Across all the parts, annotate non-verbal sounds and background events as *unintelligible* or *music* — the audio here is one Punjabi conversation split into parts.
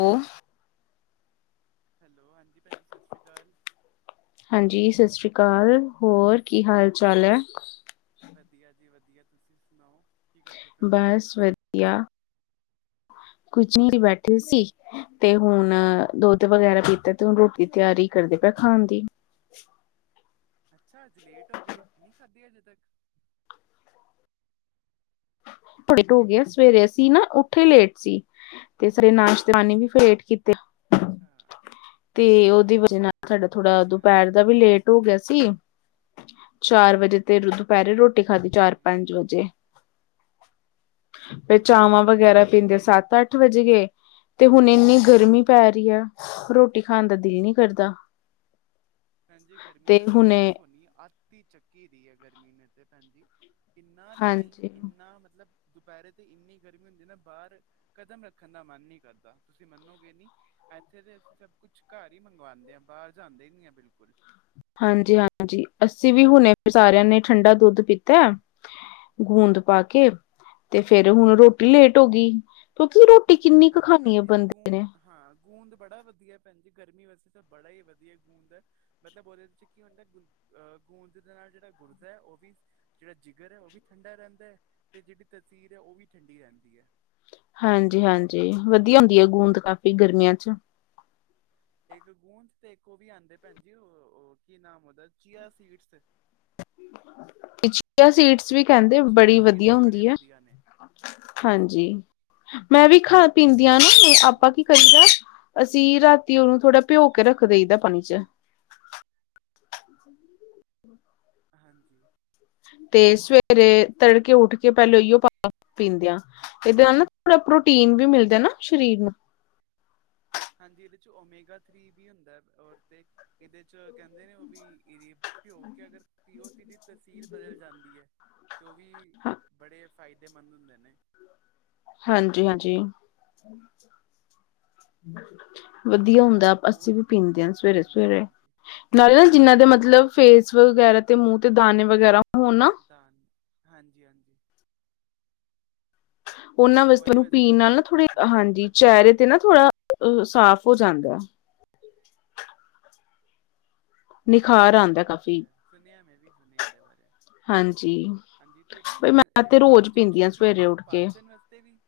ਉਹ ਹਾਂਜੀ ਭੈਣਜੀ ਸਤਿ ਸ਼੍ਰੀ ਅਕਾਲ। ਹਾਂਜੀ, ਸਤਿ ਸ੍ਰੀ ਅਕਾਲ ਹੋਰ ਕੀ ਹਾਲ ਚਾਲ ਹੈ। ਵਧੀਆ ਜੀ ਵਧੀਆ, ਤੁਸੀਂ ਸੁਣਾਓ। ਕੀ ਕਰਦੇ ਪਏ ਹੋ ਬਸ ਵਧੀਆ। ਕੁਝ ਨੀ ਬੈਠੇ ਸੀ। ਤੇ ਹੁਣ ਦੁੱਧ ਵਗੈਰਾ ਪੀਤਾ ਤੇ ਹੁਣ ਰੋਟੀ ਤਿਆਰੀ ਕਰਦੇ ਪਏ ਖਾਣ ਦੀ। ਅੱਛਾ, ਅੱਜ ਲੇਟ ਹੋ ਗਏ ਰੋਟੀ ਨੀ ਖਾਧੀ ਅਜੇ ਤੱਕ। ਬੜੇ ਲੇਟ ਹੋ ਗਿਆ, ਸਵੇਰੇ ਅਸੀਂ ਨਾ ਓਠੇ ਲੇਟ ਸੀ। ਤੇ ਸਾਰੇ ਨਾਸ਼ਤੇ ਪਾਨੀ ਵੀ ਫਿਰ ਲੇਟ ਕੀਤੇ। ਅੱਛਾ। ਤੇ ਉਹਦੀ ਵਜ੍ਹੇ ਨਾਲ ਸਾਡਾ ਥੋੜਾ ਹਾਂਜੀ ਦੁਪਹਿਰ ਹਾਂਜੀ ਦਾ ਵੀ ਲੇਟ ਹੋ ਗਿਆ ਸੀ, ਚਾਰ ਵਜੇ ਤੇ ਦੁਪਹਿਰੇ ਰੋਟੀ ਖਾਧੀ ਚਾਰ- ਹਾਂਜੀ ਪੰਜ ਵਜੇ। ਫਿਰ ਚਾਵਾਂ ਹਾਂਜੀ ਵਗੈਰਾ ਹਾਂਜੀ ਪੀਂਦੇ ਸੱਤ-ਅੱਠ। ਅੱਠ ਵੱਜ ਗਏ ਤੇ ਹੁਣ ਇੰਨੀ ਗਰਮੀ ਪੈ ਰਹੀ ਹੈ ਰੋਟੀ ਖਾਣ ਦਾ ਦਿਲ ਨਹੀਂ ਕਰਦਾ। - *inaudible* ਭੈਣ ਜੀ ਗਰਮੀ ਦਾ ਤੇ ਤਾਂ ਹੁਣੇ ਪੁੱਛੋ ਨੀ ਅੱਤ ਹੀ ਚੱਕੀ ਦੀ ਹੈ। ਗਰਮੀ ਨੇ ਤੇ ਭੈਣ ਜੀ। ਕਿੰਨਾ ਟਾਈਮ ਹਾਂਜੀ ਇੰਨਾ ਮਤਲਬ। ਦੁਪਹਿਰੇ ਤੇ ਇੰਨੀ ਗਰਮੀ ਹੁੰਦੀ ਨਾ ਬਾਹਰ ਕਦਮ ਰੱਖਣ ਦਾ ਮਨ ਨੀ ਕਰਦਾ ਤੁਸੀਂ ਮੰਨੋਗੇ ਨੀ ਇੱਥੇ ਤੇ ਅਸੀਂ ਸਭ ਕੁਛ ਘਰ ਹੀ ਮੰਗਵਾਉਂਦੇ ਹ ਬਾਹਰ ਜਾਂਦੇ ਹੀ ਨੀ ਆ ਬਿਲਕੁਲ। ਹਾਂਜੀ-ਹਾਂਜੀ, ਅੱਸੀ ਵੀ ਹੁਣੇ ਸਾਰਿਆਂ ਨੇ ਠੰਡਾ ਦੁੱਧ ਪੀਤਾ। ਗੋਂਦ ਪਾ ਕੇ, ਤੇ ਫੇਿਰ ਹੁਣ ਰੋਟੀ ਲੇਟ ਹੋ ਗਈ। ਕਿਉਂਕਿ ਰੋਟੀ ਕਿੰਨੀ ਕੁ ਖਾਨੀ ਹੈ ਬੰਦੇ ਨੇ। ਗੋਦ ਬੜਾ ਵਧੀਆ ਭੈਣੀ ਗਰਮੀ ਵਾਸਤੇ ਤਾਂ ਬੜਾ ਹੀ ਵਧੀਆ ਗੋਦ ਹੈ। ਮਤਲਬ ਉਹਦੇਦੇ ਚ ਕੀ ਹੁੰਦਾ ਅਹ ਗੂੰਦ ਕਤਿਰੇ ਨਾਲ ਜਿਹੜਾ ਗੁਰਦ ਹੈ ਉਹ ਵੀ ਜਿਹੜਾ ਜਿਗਰ ਹੈ ਉਹ ਵੀ ਠੰਡਾ ਰਹਿੰਦਾ ਹੈ ਤੇ ਜਿਹੜੀ ਤਸੀਰ ਹੈ ਉਹ ਵੀ ਠੰਡੀ ਰਹਿੰਦੀ ਹੈ। ਹਾਂਜੀ-ਹਾਂਜੀ, ਵਧੀਆ ਹੁੰਦੀ ਹੈ। ਗੋਦ ਕਾਫ਼ੀ ਗਰਮੀਆਂ ਚ। ਇੱਕ ਗੂੰਦ ਤੇ ਇੱਕ ਉਹ ਵੀ ਆਂਦੇ ਭੈਣ ਜੀ ਕੀ ਨਾਮ ਉਹਦਾ ਚੀਆ ਸੀਡਸ। ਇਹ ਚੀਆਂ ਸਿਡਜ਼ ਵੀ ਕਹਿੰਦੇ ਚੀਆ ਬੜੀ ਸੀਡਸ ਵਧੀਆ ਵੀ ਬੜੇ ਹੁੰਦੀ ਆ। ਵਧੀਆ ਨੇ ਹਾਂਜੀ, ਮੈਂ ਵੀ ਖਾ-ਪੀਂਦੀ ਹਾਂ ਨਾ ਆਪਾਂ ਕੀ ਹਾਂਜੀ ਕਰੀਦਾ? ਅਸੀਂ ਰਾਤੀ ਉਹਨੂੰ ਥੋੜ੍ਹਾ ਭਿਓ ਕੇ ਰੱਖਦੇਈਦਾ ਪਾਣੀ ਚ। ਹਾਂਜੀ। ਤੇ ਸਵੇਰੇ, ਤੜਕੇ ਉੱਠ ਕੇ ਪਹਿਲ ਇਓ ਪਾ ਪੀਂਦਿਆਂ। ਇਹਦੇ ਨਾਲ ਨਾ ਥੋੜ੍ਹਾ ਪ੍ਰੋਟੀਨ ਵੀ ਮਿਲਦਾ ਨਾ ਸਰੀਰ ਨੂੰ। ਹਾਂਜੀ ਇਹਦੇ ਚ ਓਮੇਗਾ ਥ੍ਰਰੀ ਵੀ ਹੁੰਦਾ ਔਰ ਤੇ ਇਹਦੇ ਚ ਕਹਿੰਦੇ ਨੇ ਉਹ ਵੀ ਇਹਦੀ ਪੇਯਓ ਕੇ ਅਗਰ ਪਿਓ ਤੇ ੲਦੀ ਤਸੀਰ ਬਦਲ ਜਾਂਦੀ ਔ ਤੇ ਉਹ ਵੀ ਹਾਂ ਬੜੇ ਫਾਇਦੇਮੰਦ ਹੁੰਦੇ ਨੇ ਹਾਂਜੀ ਹਾਂਜੀ ਚ। *unintelligible* ਵਦੀਆ ਹੁੰ ਅੱਸੀ ਹੋਰ ਵੀ ਪੀਂਦੇ ਆ ਸਵੇਰੇ ਹਾਂਜੀ ਸਵੇਰੇ ਹਾਂਜੀ ਨਾਲੇ ਨਾ ਸਾਡੇ ਇੱਥੇ ਜਿੰਨਾ ਵੀ ਦੇ ਮਤਲਬ ਫੇਸ ਵਗੈਰਾ ਤੇ ਮੂੰਹ ਤੇ ਦਾਨੇ ਵਗੈਰਾ ਹੋਨ ਨਾ ਹਾਂਜੀ-ਹਾਂਜੀ। ਉਹਨਾਂ ਵਸਤੇ ਉਹਦੇ ਨੂੰ ਵਾਸਤੇ ਪੀਨ ਨਾਲ ਉਹਨਾਂ ਨਾ ਥੋੜੇ ਵੀ ਹਾਂਜੀ ਵਧੀਆ ਚਿਹਰੇ ਤੇ ਹੁੰਦੀ ਹੈ ਨਾ ਥੋੜ੍ਹਾ ਅ ਸਾਫ਼ ਹੋ ਜਾਂਦਾ ਨਿਖਾਰ ਹਾਂਜੀ ਆਉਂਦਾ ਹਾਂਜੀ ਉਹ ਤੇ ਕਾਫ਼ੀ ਹੈ, ਸੁਣਿਆ ਮੈਂ ਵੀ ਸੁਣਿਆ ਇਹਦੇ ਬਾਰੇ ਹਾਂਜੀ ਹਾਂਜੀ ਤੇ ਨਾ ਬਈ ਮੈਂ ਇਹ ਤੇ ਰੋਜ਼ ਪਾਚਨ ਪੀਂਦੀ ਹਾਂ ਸ਼ਕਤੀ ਸਵੇਰੇ ਆਸਤੇ ਉੱਠ ਕੇ ਪਾਚਨ ਵਾਸਤੇ ਵੀ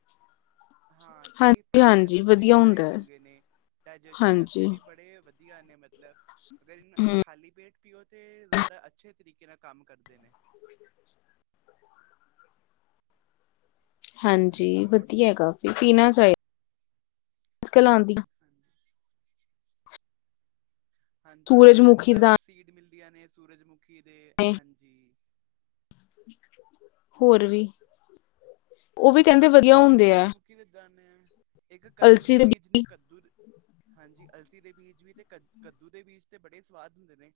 ਹਾਂ ਤੇ ਇਹ ਹਾਂਜੀ ਪਾਚਨ ਹਾਂਜੀ ਵਾਸਤੇ ਵੀ ਵਧੀਆ ਬੜੇ ਹੁੰਦਾ ਹੈ ਚੰਗੇ ਨੇ ਡਾਇਜੈਸ਼ਨ ਹਾਂਜੀ ਵਾਸਤੇ ਵੀ ਬੜੇ ਵ ਨੇ ਮਤਲਬ ਅਗਰ ਨਿ ਹਮ ਖਾਲੀ ਪੇਟ ਪਿੳ ਤੇ ਜ਼ਿਆਦਾ ਅੱਛੇ ਤਰੀਕੇ ਨਾਲ ਕੰਮ ਕਰਦੇ ਨੇ ਹਾਂਜੀ ਹੋਰ ਵਦੀਆ ਐ ਸੁਣਾਓ ਕਾਫੀ ਪੀਨਾ ਚਾਹੀਦਾ ਮੁਛਕਿਲ ਆਉਂਦੀਆ ਹਾਂਜੀ। ਹਾਂਜੀ ਉਹ ਸੂਰਜਮੁਖੀ ਸਨਫਲਾਵਰ ਦਾਣੇ ਸੀਡ ਮਿਲਦੀਆਂ ਨੇ ਸੂਰਜਮੁਖੀ ਦੇ ਹਾਂਜੀ ਹੋਰ ਹਾਂਜੀ, ਹਾਂਜੀ। ਵੀ ਉਹ ਵੀ ਕਹਿੰਦੇ ਵਧੀਆ ਹਾਂਜੀ ਇੱਕ ਹੁੰਦੇ ਆ ਸੂਰਜਮੁਖੀ ਦੇ ਦਾਨੇ ਆ ਇੱਕ ਕੱਦੂ ਦੇ ਬੀਜ ਨੇ ਕੱਦੂ ਹਾਂਜੀ ਅਲਸੀ ਦੇ ਬੀਜ ਵੀ ਤੇ ਕੱਦੂ ਦੇ ਬੀਜ ਤੇ ਬੜੇ ਸਵਾਦ ਹੁੰਦੇ ਨੇ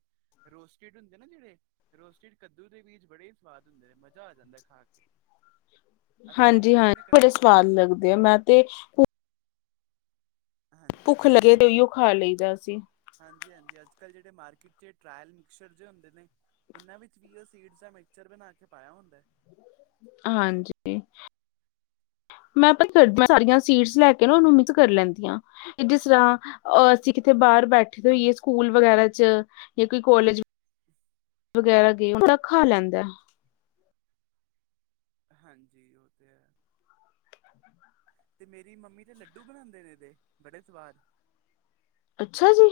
ਰੋਸਟਿਡ ਹੁੰਦੇ ਨਾ ਜਿਹੜੇ ਰੋਸਟਿਡ ਕੱਦੂ ਦੇ ਬਜ ਬੜੇ ਹੀ ਸਵਾਦ ਹੁੰਦੇ ਨੇ ਮਜ਼ਾ ਆ ਜਾਂਦਾ ਖਾ ਕੇ *inaudible* ਅਸੀਂ ਤੇ ਹਾਂਜੀ, ਕਿੰਨੇ ਕਿੰਨੇ ਹਾਂਜੀ ਬੜੇ ਕੱਚੇ ਖਾ ਸਵਾਦ ਲੈਂਦੇ ਲੱਗਦੇ ਆ ਮੈਂ ਤੇ ਹਾਂਜੀ ਭੁੱਖ ਲੱਗੇ ਤੇ ਉਹੀਓ ਖਾ ਲਈ ਦਾ ਅਸੀ ਹਾਂਜੀ, ਹਾਂਜੀ ਅੱਜ ਕੱਲ੍ਹ ਜਿਹੜੇ ਮਾਰਕੀਟ ਚ ਟ੍ਰਾਇਲ ਮਿਕਸਰ ਜੇ ਹੁੰਦੇ ਨੇ ਇਹਨਾਂ ਵਿੱਚ ਵੀ ਈਹੋ ਸੀਡਸ ਦਾ ਮਿਕਚਰ ਬਣਾ ਕੇ ਪਾਇਆ ਹੁੰਦਾ ਹਾਂਜੀ। ਮੈਂ ਪਤਾ ਕੀ ਕਰਦੀ ਆ ਸਾਰਿਆਂ ਸੀਡਸ ਲੈ ਕੇ ਨਾ ਉਹਨੂੰ ਮਿਕਸ ਕਰ ਲੈਂਦੀ ਆਂ ਜਿਸ ਤਰ੍ਹਾਂ ਅ ਅਸੀਂ ਕਿਥੇ ਬਾਹਰ ਬੈਠੇ ਦੇ ਹੋਈਏ ਸਕੂਲ ਵਗੈਰਾ ਚ ਜਾਂ ਕੋਈ ਕੋਲਜ ਹ *inaudible* ਵਗੈਰਾ ਗਏ ਹੋਨ ਤਾ ਖਾ ਲੈਂਦਾ। ਹਾਂਜੀ ਉਹ ਤੇ ਹੈ। ਤੇ ਮੇਰੀ ਮੰਮੀ ਤੇ ਲੱਡੂ ਬਨਾੰਦੇ ਨੇ ਏਦੇ ਬੜੇ ਸਵਾਦ ਅੱਛਾ ਜੀ।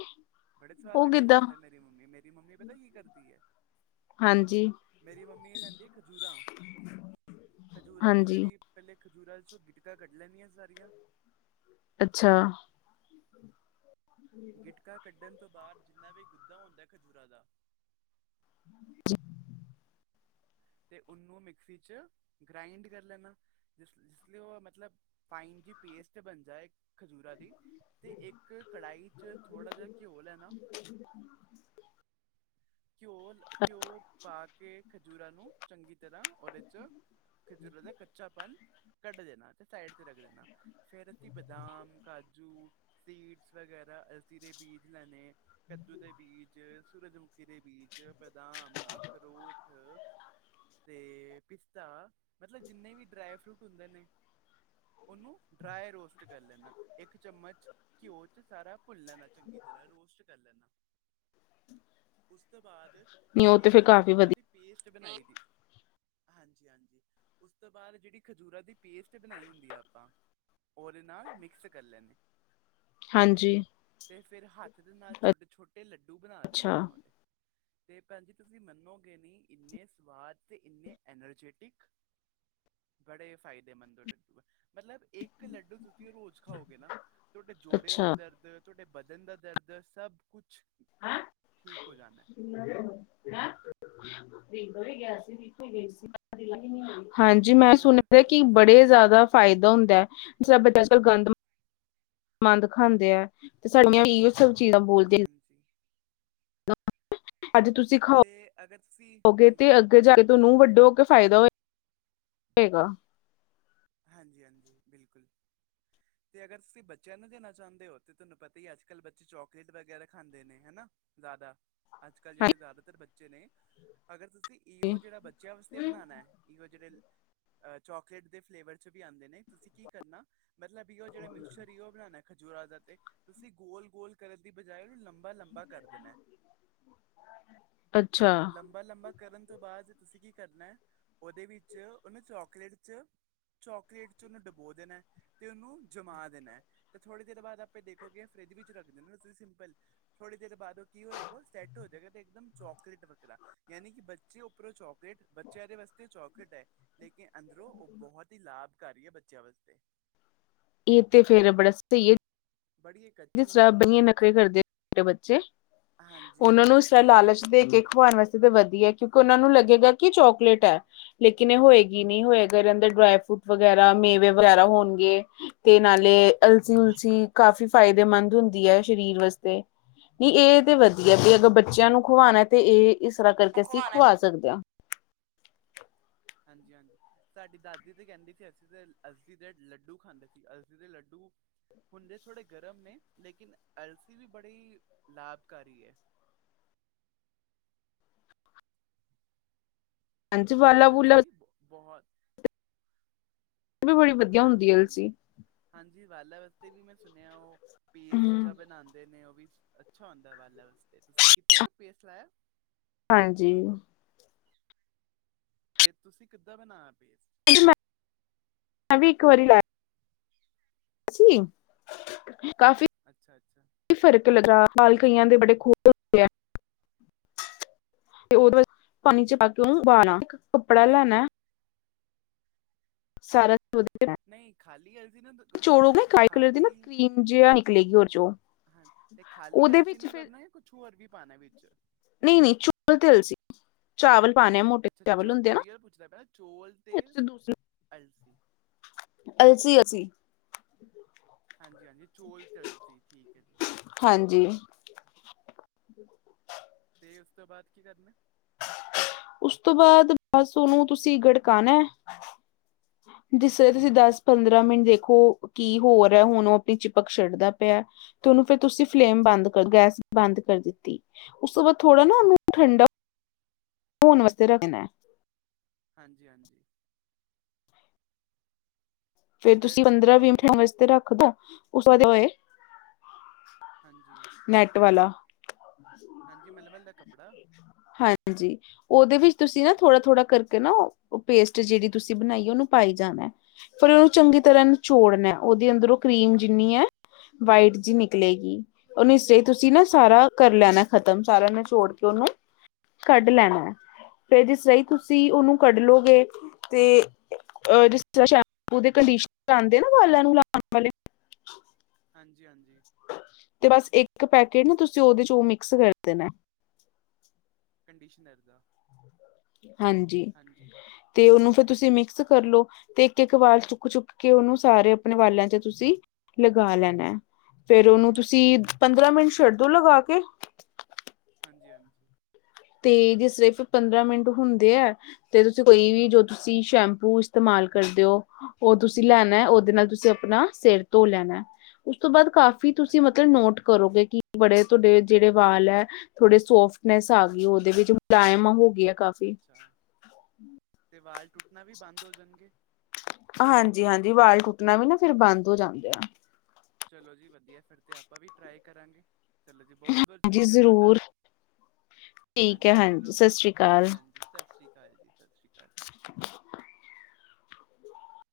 ਬੜੇ ਸਵਾਦ ਉਹ ਲੱਡੂ ਕਿੱਦਾਂ ਬਨਾੰਦੇ ਮੇਰੀ ਮੰਮੀ, ਮੇਰੀ ਮੰਮੀ ਪਤਾ ਕੀ ਕਰਦੀ ਏ ਹਾਂਜੀ ਮੇਰੀ ਮੰਮੀ ਇਹ ਲੈਂਦੀ ਏ ਖਜੂਰਾਂ, ਖਜੂਰਾਂ ਨੂੰ ਹਾਂਜੀ ਜੇਹੜੀ ਪਹਿਲੇ ਖਜੂਰਾ ਚੋਂ ਗਿਟਕਾਂ ਕੱਢ ਲੈਂਨੀਆਂ ਸਾਰੀਆਂ ਅੱਛਾ। ਗਿਟਕਾ ਕੱਢਣ ਤੋਂ ਬਾਅਦ ਜਿੰਨਾ ਵੀ ਗੁੱਦਾ ਹੁੰਦਾ ਖਜੂਰਾਂ ਦਾ *inaudible* ਤੇ ਉਹਨੂੰ ਮਿਕਸੀ ਚ ਗ੍ਰਾਇੰਡ ਕਰ ਲੈਣਾ ਜਿਸ-ਜਿਸ ਲਈ ਓ ਮਤਲਬ ਫਾਈਨ ਜੀ ਪੇਸਟ ਬਨ ਜਾਏ ਖਜੂਰਾਂ ਦੀ ਤੇ ਇੱਕ ਕੜਾਈ ਚ ਥੋੜਾ ਜਾ ਘਿਓ ਲੈਨਾ ਘਿਓ-ਘਿਓ ਪਾ ਕੇ ਖਜੂਰਾਂ ਨੂੰ ਚੰਗੀ ਤਰਾਂ ਔਰ ਏ ਚ, ਖਜੂਰਾਂ ਦਾ ਕ ਕੱਚਾਪਨ ਕੱਢ ਦੇਨਾ ਤੇ ਸਾਈਡ ਤੇ ਰੱਖ ਦੇਨਾ, ਫੇੇਰ ਅਸੀਂ ਬਦਾਮ, ਕਾਜੂ ਸੀਡਸ ਵਗੈਰਾ ਅਲਸੀ ਦੇ ਬੀਜ ਲੈਨੇ ਐ। ਕੱਦੂ ਦੇ ਬੀਜ, ਸੂਰਜਮੁਖੀ ਦੇ ਬੀਜ, ਬਦਾਮ, ਅਖਰੋਠ ਤੇ ਪਿਸਤਾ ਮਤਲਬ ਜਿੰਨੇ ਵੀ ਡਰਾਏ ਫਰੂਟ ਹੁੰਦੇ ਨੇ ਓਨੂੰ ਡਰਾਏ ਰੋਸਟ ਕਰ ਲੈਨਾ ਇੱਕ ਚਮਚ ਘਿਓ ਚ ਸਾਰਾ ਭੁੰਨ ਲੈਨਾ ਚੰਗੀ ਤਰਾਂ ਰੋਸਟ ਕਰ ਲੈਨਾ। ਉਸ ਤੋਂ ਬਾਦ ਨਹੀਂ ਉਹ ਜੇੜੀ ਤੇ ਫਿਰ ਅਸੀਂ ਕਾਫ਼ੀ ਖਜੂੂਰਾਂ ਦੀ ਵਧੀਆ ਪੇਸਟ ਬਨਾਈ ਦੀ ਹਾਂਜੀ-ਹਾਂਜੀ ਉਸ ਤੋਂ ਬਾਦ ਜੇੜੀ ਖਜੂਰਾਂ ਦੀ ਪੇਸਟ ਬਨਾਈ ਹੁੰਦੀ ਆ ਆਪਾਂ ਓਦੇ ਨਾਲ ਮਿਕਸ ਕਰ ਲੈਨੇ। ਹਾਂਜੀ ਤੇ ਫੇਰ ਹੱਥ ਦੇ ਨਾਲ ਛੋਟੇ-ਛੋਟੇ ਲੱਡੂ ਬਨਾ ਦੇਨੇ ਅੱਛਾ ਨੇੇ ਓਦੇ। ਤੇ ਭੈਨ ਜੀ ਤੁਸੀਂ ਮੰਨੋਗੇ ਨੀ ਏਨੇ ਸਵਾਦ ਤੇ ਏਨੇ ਐਨਰਜੈਟਿਕ ਬੜੇ ਫਾਇਦੇਮੰਦ ਓ ਲੱਡੂ ਆ, ਮਤਲਬ ਇੱਕ ਲੱਡੂ ਤੁ ਰੋਜ਼ ਖਾਓਗੇ ਨਾ ਤੁਆਡੇ ਜੋੜੇਆਂ ਦਾ ਅੱਛਾ ਦਰਦ ਤੁਆਡੇ ਬਦਨ ਦਾ ਦਰਦ ਸਬ ਕੁਛ ਠੀਕ ਹੋ ਜਾਨਾ। ਨਾ ਇਕੋ ਈ ਗਿਆ ਸੀ ਇਕੋ ਈ ਗਈ ਸੀ *unintelligible* ਲਾਈ ਨੀ ਹੋਈ ਹਾਂਜੀ ਮੈਂ ਔਰ ਸੁਨੇਆ ਦਾ ਕੀ ਤੁਸੀਂ ਬੜੇ ਸੁਣਾਓ ਜਾਦਾ ਫਾਇਦਾ ਹੁੰਦਾ ਸਬ ਦਰਅਸਲ ਗੰਦ ਮੰੰਦ ਖਾਂਦੇ ਐ ਤੇ ਸਾਡੀਆਂ ਏ ਸਭ ਚੀਜ਼ਾਂ ਬੋਲਦੇ ਹਾਂਜੀ। *unintelligible* ਅੱਜ ਤੁਸੀਂ ਤੇ ਅਗਰ ਤੁਸੀਂ, ਖਾਓਗੇ ਹਾਂਜੀ। ਤੇ ਅੱਗੇ ਜਾ ਕੇ ਤੁਆਨੂੰ ਵੱਡੇ ਹੋ ਕੇ ਫਾਇਦਾ ਹੋਏ ਗਾ। ਹਾਂਜੀ-ਹਾਂਜੀ ਬਿਲਕੁਲ ਤੇ ਅਗਰ ਤੁਸੀਂ ਬੱਚਿਆਂ ਨੂੰ ਦੇਨਾ ਚਾਂਦੇ ਹੋ ਤੇ ਤੁਆਨੂੰ ਪਤੈ ਈ ਅੱਜ-ਕੱਲ ਬੱਚੇ ਚੋਕਲੇਟ ਵਗੈਰਾ ਖਾਂਦੇ ਨੇ ਹਨਾ। ਜਾਦਾ। ਅੱਜ-ਕੱਲ ਜੇੜੇ ਜਾਦਾਤਰ ਬੱਚੇ ਨੇ ਅਗਰ ਤੁਸੀਂ ਈਓ ਜੇੜਾ ਬੱਚੇਆਂ ਵਾਸਤੇ ਬਨਾਨਾ- ਈਓ ਜੇੜੇ ਚੋਕਲੇਟ ਦੇ ਫਲੇਵਰ ਚ ਵੀ ਆਂਦੇ ਨੇ ਤੁਸੀਂ ਕੀ ਕਰਨਾ ਮਤਲਬ ਵੀ ਓ ਜੇੜਾ ਮਿਕਸਚਰ ਈਓ ਬਨਾਨਾ ਖਜੂਰਾਂ ਦਾ ਤੇ ਤੁਸੀਂ ਗੋਲ-ਗੋਲ ਕਰਨ ਦੀ ਬਜਾਏ ਏਨੂੰ ਲੰਬਾ-ਲੰਬਾ ਕਰ ਦੇਨਾ। ਅੱਛਾ ਲੰਬਾ-ਲੰਬਾ ਕਰਨ ਤੋਂ ਬਾਦ ਤੁਸੀਂ ਕੀ ਕਰਨਾ, ਓਦੇ ਵਿੱਚ ਓਨੂੰ ਚੋਕਲੇਟ ਚ ਚੋਕਲੇਟ ਚ ਓਨੂੰ ਡਬੋ ਦੇਨਾ। ਤੇ ਓਨੂੰ ਜਮਾ ਦੇਨਾ ਤੇ ਥੋੜੀ ਦੇਰ ਬਾਦ ਆਪੇ ਦੇਖੋਗੇ ਫਰਿੱਜ ਵਿੱਚ ਰੱਖ ਦੇਨਾ ਤੁਸੀਂ ਸਿੰਪਲ ਥੋੜੀ ਦੇਰ ਬਾਦ ਓ ਕੀ ਹੋਏਗਾ ਓ ਸੈਟ ਹੋ ਜੇਗਾ ਤੇ ਇੱਕਦਮ ਚੋਕਲੇਟ ਵਗਰਾ ਯਾਨੀ ਕੇ ਬੱਚੇ ਉੱਪਰੋਂ ਚੋਕਲੇਟ ਬੱਚੇਆਂ ਦੇ ਵਾਸਤੇ ਚੋਕਲੇਟ ਐ ਲੇਕਿਨ ਅੰਦਰੋਂ ਓ ਬਹੋਤ ਬੋਤੀ ਲਾਬਕਾਰੀ ਐ ਬੱਚੇਆਂ ਵਾਸਤੇ। ਏ ਤੇ ਫੇਰ ਬੜਾ ਸਈ ਏ। ਬੜੀ ਏ ਏ ਸਵਾਦ ਬਨੀ ਏ ਨਖ਼ਰੇ ਕਰਦੇ ਮੇਰੇ ਬੱਚੇ। ਹਾਂਜੀ ਓਨਾਂ ਨੂੰ ਹਾਂਜੀ ਇਸਦਾ ਹਾਂਜੀ ਲਾਲਚ ਦੇ ਬਿਲਕੁਲ ਕੇ ਬਿਲਕੁਲ ਖਵਾਨਾ ਕਿਓਂਕਿ ਵਦੀਆ ਕਿਉਂਕਿ ਓਨਾਂ ਨੂੰ ਲੱਗੇਗਾ ਕੇ ਚੋਕਲੇਟ ਐ। ਹਾਂਜੀ ਲੇਕਿਨ ਏ ਹੋਏਗੀ ਨੀ ਹੋਏਗਾ ਏਦੇ ਅੰਦਰ ਡਰਾਏ ਫਰੂਟ ਵਗੈਰਾ, ਮੇਵੇ ਵਗੈਰਾ ਹੋਨਗੇ ਤੇ ਨਾਲੇ ਅਲਸੀ-ਉਲਸੀ ਕਾਫ਼ੀ ਫਾਇਦੇਮੰਦ ਹੁੰਦੀ ਹੈ ਸਰੀਰ ਵਾਸਤੇ, ਨਹੀਂ ਇਹ ਹਾਂਜੀ ਤੇ ਹਾਂਜੀ ਵਧੀਆਂ ਤੁਹੀ ਅਗਰ ਬੱਚਿਆਂ ਨੂੰ ਖਵਾਣਾ। ਤੇ ਇਹ ਇਸ ਰਾ ਕਰਕੇ ਅਸੀਂ ਖਵਾਉਣਾ ਖਵਾ ਸਕਦੇ ਆ। ਹਾਂਜੀ- ਹਾਂਜੀ। ਸਾਡੀ ਦਾਦੀ ਤੇ ਕਹਿੰਦੀ ਸੀ ਅਸੀਂ ਤੇ ਅਲਸੀ ਦੇ ਲੱਡੂ ਖਾਂਦੇ ਸੀ ਅਲਸੀ ਦੇ ਲੱਡੂ। ਹੁੰਦੇ ਥੋੜੇ ਗਰਮ ਨੇ, ਲੇਕਿਨ ਅਲਸੀ ਵੀ ਬੜੀ ਲਾਭਕਾਰੀ ਐ। ਹਾਂਜੀ ਵਾਲਾ ਵੂਲਾ ਅਲਸੀ ਬਹੁਤ। ਵੀ ਬੜੀ ਵਧੀਆ ਹੁੰਦੀ ਹਾਂਜੀ, ਹੈ ਹਾਂਜ- ਅਲਸੀ। ਹਾਂਜੀ ਵਾਲਾਂ ਵਾਸਤੇ ਵੀ ਮੈਂ ਸੁਣਿਆ ਉਹ। ਪੇਸਟ ਹਮ ਜਾ ਬਣਾਂਦੇ ਨੇ ਉਹ ਵੀ ਅੱਛਾ ਹੁੰਦਾ ਵਾਲਾਂ ਵਾਸਤੇ, ਤੁਸੀਂ ਕੀਤਾਂ ਪੇਸਟ ਲਾਇਆਂ। ਹਾਂਜੀ। ਫੇਰ ਤੁਸੀਂ ਕਿੱਦਾਂ ਬਣਾਇਆ ਪੇਸਟ? *unintelligible* ਮੈ-ਮੈਂ ਵੀ ਇੱਕ ਵਾਰੀ ਲਾਇਆ। ਸੀਂ। ਅੱਛਾ, ਅੱਛਾ- ਅੱਛਾ। ਕਾਫ਼ੀ ਫ਼ਰਕ ਲੱਗਾ, ਵਾਲ ਕਈਆਂ ਦੇ ਬੜੇ ਖੂਬ ਤੇ ਉਹਦੇ ਬਾਅਦ ਪਾਣੀ 'ਚ ਪਾ ਕੇ ਉਹਨੂੰ ਉਬਾਣਾ ਇੱਕ ਕੱਪੜਾ ਲੈਣਾ। ਸਾਰਾ ਤੇ ਉਹਦੇ ਨਹੀਂ ਖਾਲੀ ਅਲਸੀ ਨੂੰ ਅ ਖਾਲੀ। ਜਿਆ ਨਿਕਲੇਗੀ ਉਹਦੇ 'ਚ। ਹਾਂਜੀ, ਤੇ ਖਾਲੀ ਅਲਸੀ ਨੂੰ ਕਰਨਾ ਜਾਂ ਕੁਛ ਹੋਰ ਵੀ ਪਾਣਾ ਏ ਵਿੱਚ। ਨਹੀਂ- ਨਹੀਂ ਚੌਲ਼ ਤੇ ਅਲਸੀ। ਚਾਵਲ ਪਾਣੇ ਆ ਮੋਟੇ ਅੱਛਾ ਚਾਵਲ ਚੋ ਹੁੰਦੇ ਆ ਨਾ, ਉਹੀ ਗੱਲ ਪੁੱਛਦਾ ਪਿਆ ਚੋਲ ਔਰ ਤੇ ਤੁਸੀਂ ਦੂਸਰੇ ਅਲਸੀ ਅਲਸੀ ਅਸੀਂ। ਹਾਂਜੀ! ਹਾਂਜੀ! ਚੋਲ ਤਿਲਸੀ ਠੀਕ ਹੈ ਜੀ! ਹਾਂਜੀ! ਤੇ ਉਸ ਤੋਂ ਬਾਅਦ ਕੀ ਕਰਨਾ? ਉਸ ਤੋਂ ਬਾਅਦ ਬਸ ਓਨੂੰ ਤੁਸੀਂ ਗੜਕਾਨਾ। ਜਿਸ ਤੁਸੀਂ ਹਾਂਜੀ ਦੱਸ ਪੰਦਰਾਂ ਮਿੰਟ ਦੇਖੋ ਕੀ ਹੋ ਰਿਹਾ, ਹੁਣ ਉਹ ਆਪਣੀ ਚਿਪਕ ਛੱਡਦਾ ਪੇਆ ਤੇ ਓਨੂੰ ਫਿਰ ਤੁਸੀਂ ਫਲੇਮ ਬੰਦ ਕਰ ਗੈਸ ਬੰਦ ਕਰ ਦਿੱਤੀ, ਉਸ ਤੋਂ ਬਾਅਦ ਥੋੜਾ ਨਾ ਓਨੂੰ ਠੰਡਾ ਹੁਣ ਵਾਸਤੇ ਰੱਖਣਾ। ਹਾਂਜੀ, ਹਾਂਜੀ। ਫੇਰ ਫਿਰ ਤੁਸੀਂ ਠੰਡਾ ਪੰਦਰਾਂ, ਹੋਣ ਵੀਹ ਤੋਂ ਮਿੰਟ ਬਾਅਦ ਵਾਸਤੇ ਰੱਖਦਾ ਉਸ ਬਾਦ ਹੋਏ ਹਾਂਜੀ। ਨੈੱਟ ਵਾਲਾ। ਹਾਂਜੀ ਮਲ -ਮਲ ਦਾ ਕੱਪੜਾ ਹਾਂਜੀ। ਓਦੇ ਵਿੱਚ ਤੁਸੀਂ ਨਾ ਥੋੜ੍ਹਾ- ਥੋੜ੍ਹਾ ਕਰਕੇ ਨਾ ਓ ਪੇਸਟ ਜੇੜੀ ਤੁਸੀਂ ਬਣਾਈ ਆ ਓਨੂੰ ਪਾਈ ਜਾਣਾ। ਫੇਰ ਓਨੂੰ ਚੰਗੀ ਤਰ੍ਹਾਂ ਨਚੋੜਨਾ, ਓਦੇ ਅੰਦਰੋਂ ਕਰੀਮ ਜਿੰਨੀ ਐ ਵਾਈਟ ਜੀ ਨਿਕਲੇਗੀ ਓਨੂੰ ਇਸੇ ਤੁਸੀਂ ਨਾ ਹਾਂਜੀ ਹਾਂਜੀ ਸਾਰਾ ਕਰ ਲੈਣਾ ਖ਼ਤਮ ਸਾਰਾ ਨਿਚੋੜ ਕੇ ਓਨੂੰ ਕੱਢ ਲੈਣਾ ਆ, ਫੇਰ ਜਿਸ ਲਈ ਹਾਂਜੀ ਤੁਸੀਂ ਹਾਂਜੀ ਓਨੂੰ ਕੱਢ ਲੋਗੇ ਤੇ ਅ ਜਿਸ ਤਰ੍ਹਾਂ ਸ਼ੈਂਪੂ ਦੇ ਕੰਡੀਸ਼ਨਰ ਆਉਂਦੇ ਨਾ ਵਾਲਾਂ ਨੂੰ ਲਾਣ ਵਾਲੇ ਹਾਂਜੀ, ਹਾਂਜੀ। ਤੇ ਬਸ ਇੱਕ ਪੈਕੇਟ ਨਾ ਤੁਸੀਂ ਓਦੇ ਚ ਓ ਮਿਕਸ ਕਰ ਦੇਣਾ। ਕੰਡੀਸ਼ਨਰ ਦਾ! ਹਾਂਜੀ। ਹਾਂਜੀ। ਤੇ ਉਹਨੂੰ ਫੇਰ ਤੁਸੀਂ ਮਿਕਸ ਕਰ ਲਓ। ਤੇ ਇੱਕ, ਇੱਕ ਵਾਲ ਚੁੱਕ ਚੁੱਕ ਕੇ ਉਹਨੂੰ ਸਾਰੇ ਆਪਣੇ ਵਾਲਾਂ ਚ ਤੁਸੀਂ ਲਗਾ ਲੈਣਾ ਫੇਰ ਉਹਨੂੰ ਤੁਸੀਂ ਪੰਦਰਾਂ ਹਾਂਜੀ ਮਿੰਟ ਛੱਡ ਦੋ ਲਗਾ ਕੇ' ਹਾਂਜੀ, ਹਾਂਜੀ। ਤੇ ਜੇ ਸਿਰਫ ਪੰਦਰਾਂ ਮਿੰਟ ਹੁੰਦੇ ਏ ਤੇ ਤੁਸੀਂ ਕੋਈ ਵੀ ਜੋ ਤੁਸੀਂ ਸ਼ੈਂਪੂ ਇਸਤੇਮਾਲ ਕਰਦੇ ਓ ਉਹ ਤੁਸੀਂ ਲੈਣਾ ਹੈ ਉਹਦੇ ਨਾਲ ਤੁਸੀਂ ਆਪਣਾ ਸਿਰ ਧੋ ਲੈਣਾ ਉਸ ਤੋਂ ਬਾਅਦ ਕਾਫੀ, ਕੀ ਤੁਸੀਂ ਮਤਲਬ ਅੱਛਾ ਨੋਟ ਕਰੋਗੇ ਕਿ ਬੜੇ ਤੁਹਾਡੇ ਜਿਹੜੇ ਵਾਲ ਹੈ ਥੋੜੇ ਸੋਫਟਨੈਸ ਆ ਗਈ। ਉਹਦੇ ਵਿੱਚ ਮੁਲਾਇਮ ਹੋ ਗਏ ਆ। ਅੱਛਾ ਤੇ ਵਾਲ ਟੁੱਟਣਾ ਵੀ ਬੰਦ ਹੋ ਜਾਣਗੇ। ਹਾਂਜੀ, ਹਾਂਜੀ ਵਾਲ ਟੁੱਟਣਾ ਵੀ ਨਾ ਫਿਰ ਬੰਦ ਹੋ ਜਾਂਦੇ ਆ। ਚਲੋ ਜੀ ਵਧੀਆ ਫਿਰ ਤੇ ਆਪਾਂ ਵੀ ਟਰਾਈ ਕਰਾਂਗੇ, ਚਲੋ ਜੀ ਬਹੁਤ -ਬਹੁਤ ਜੀ ਸ਼ੁਕਰੀਆ ਤੁਹਾਡਾ। ਜ਼ਰੂਰ ਠੀਕ ਹੈ ਹਾਂਜੀ ਚਲੋ ਸਤਿ ਸ਼੍ਰੀ ਅਕਾਲ ਜੀ ਹਾਂਜੀ, ਸਤਿ ਸ੍ਰੀ ਅਕਾਲ ਜੀ, ਸਤਿ ਸ੍ਰੀ ਅਕਾਲ। *unintelligible*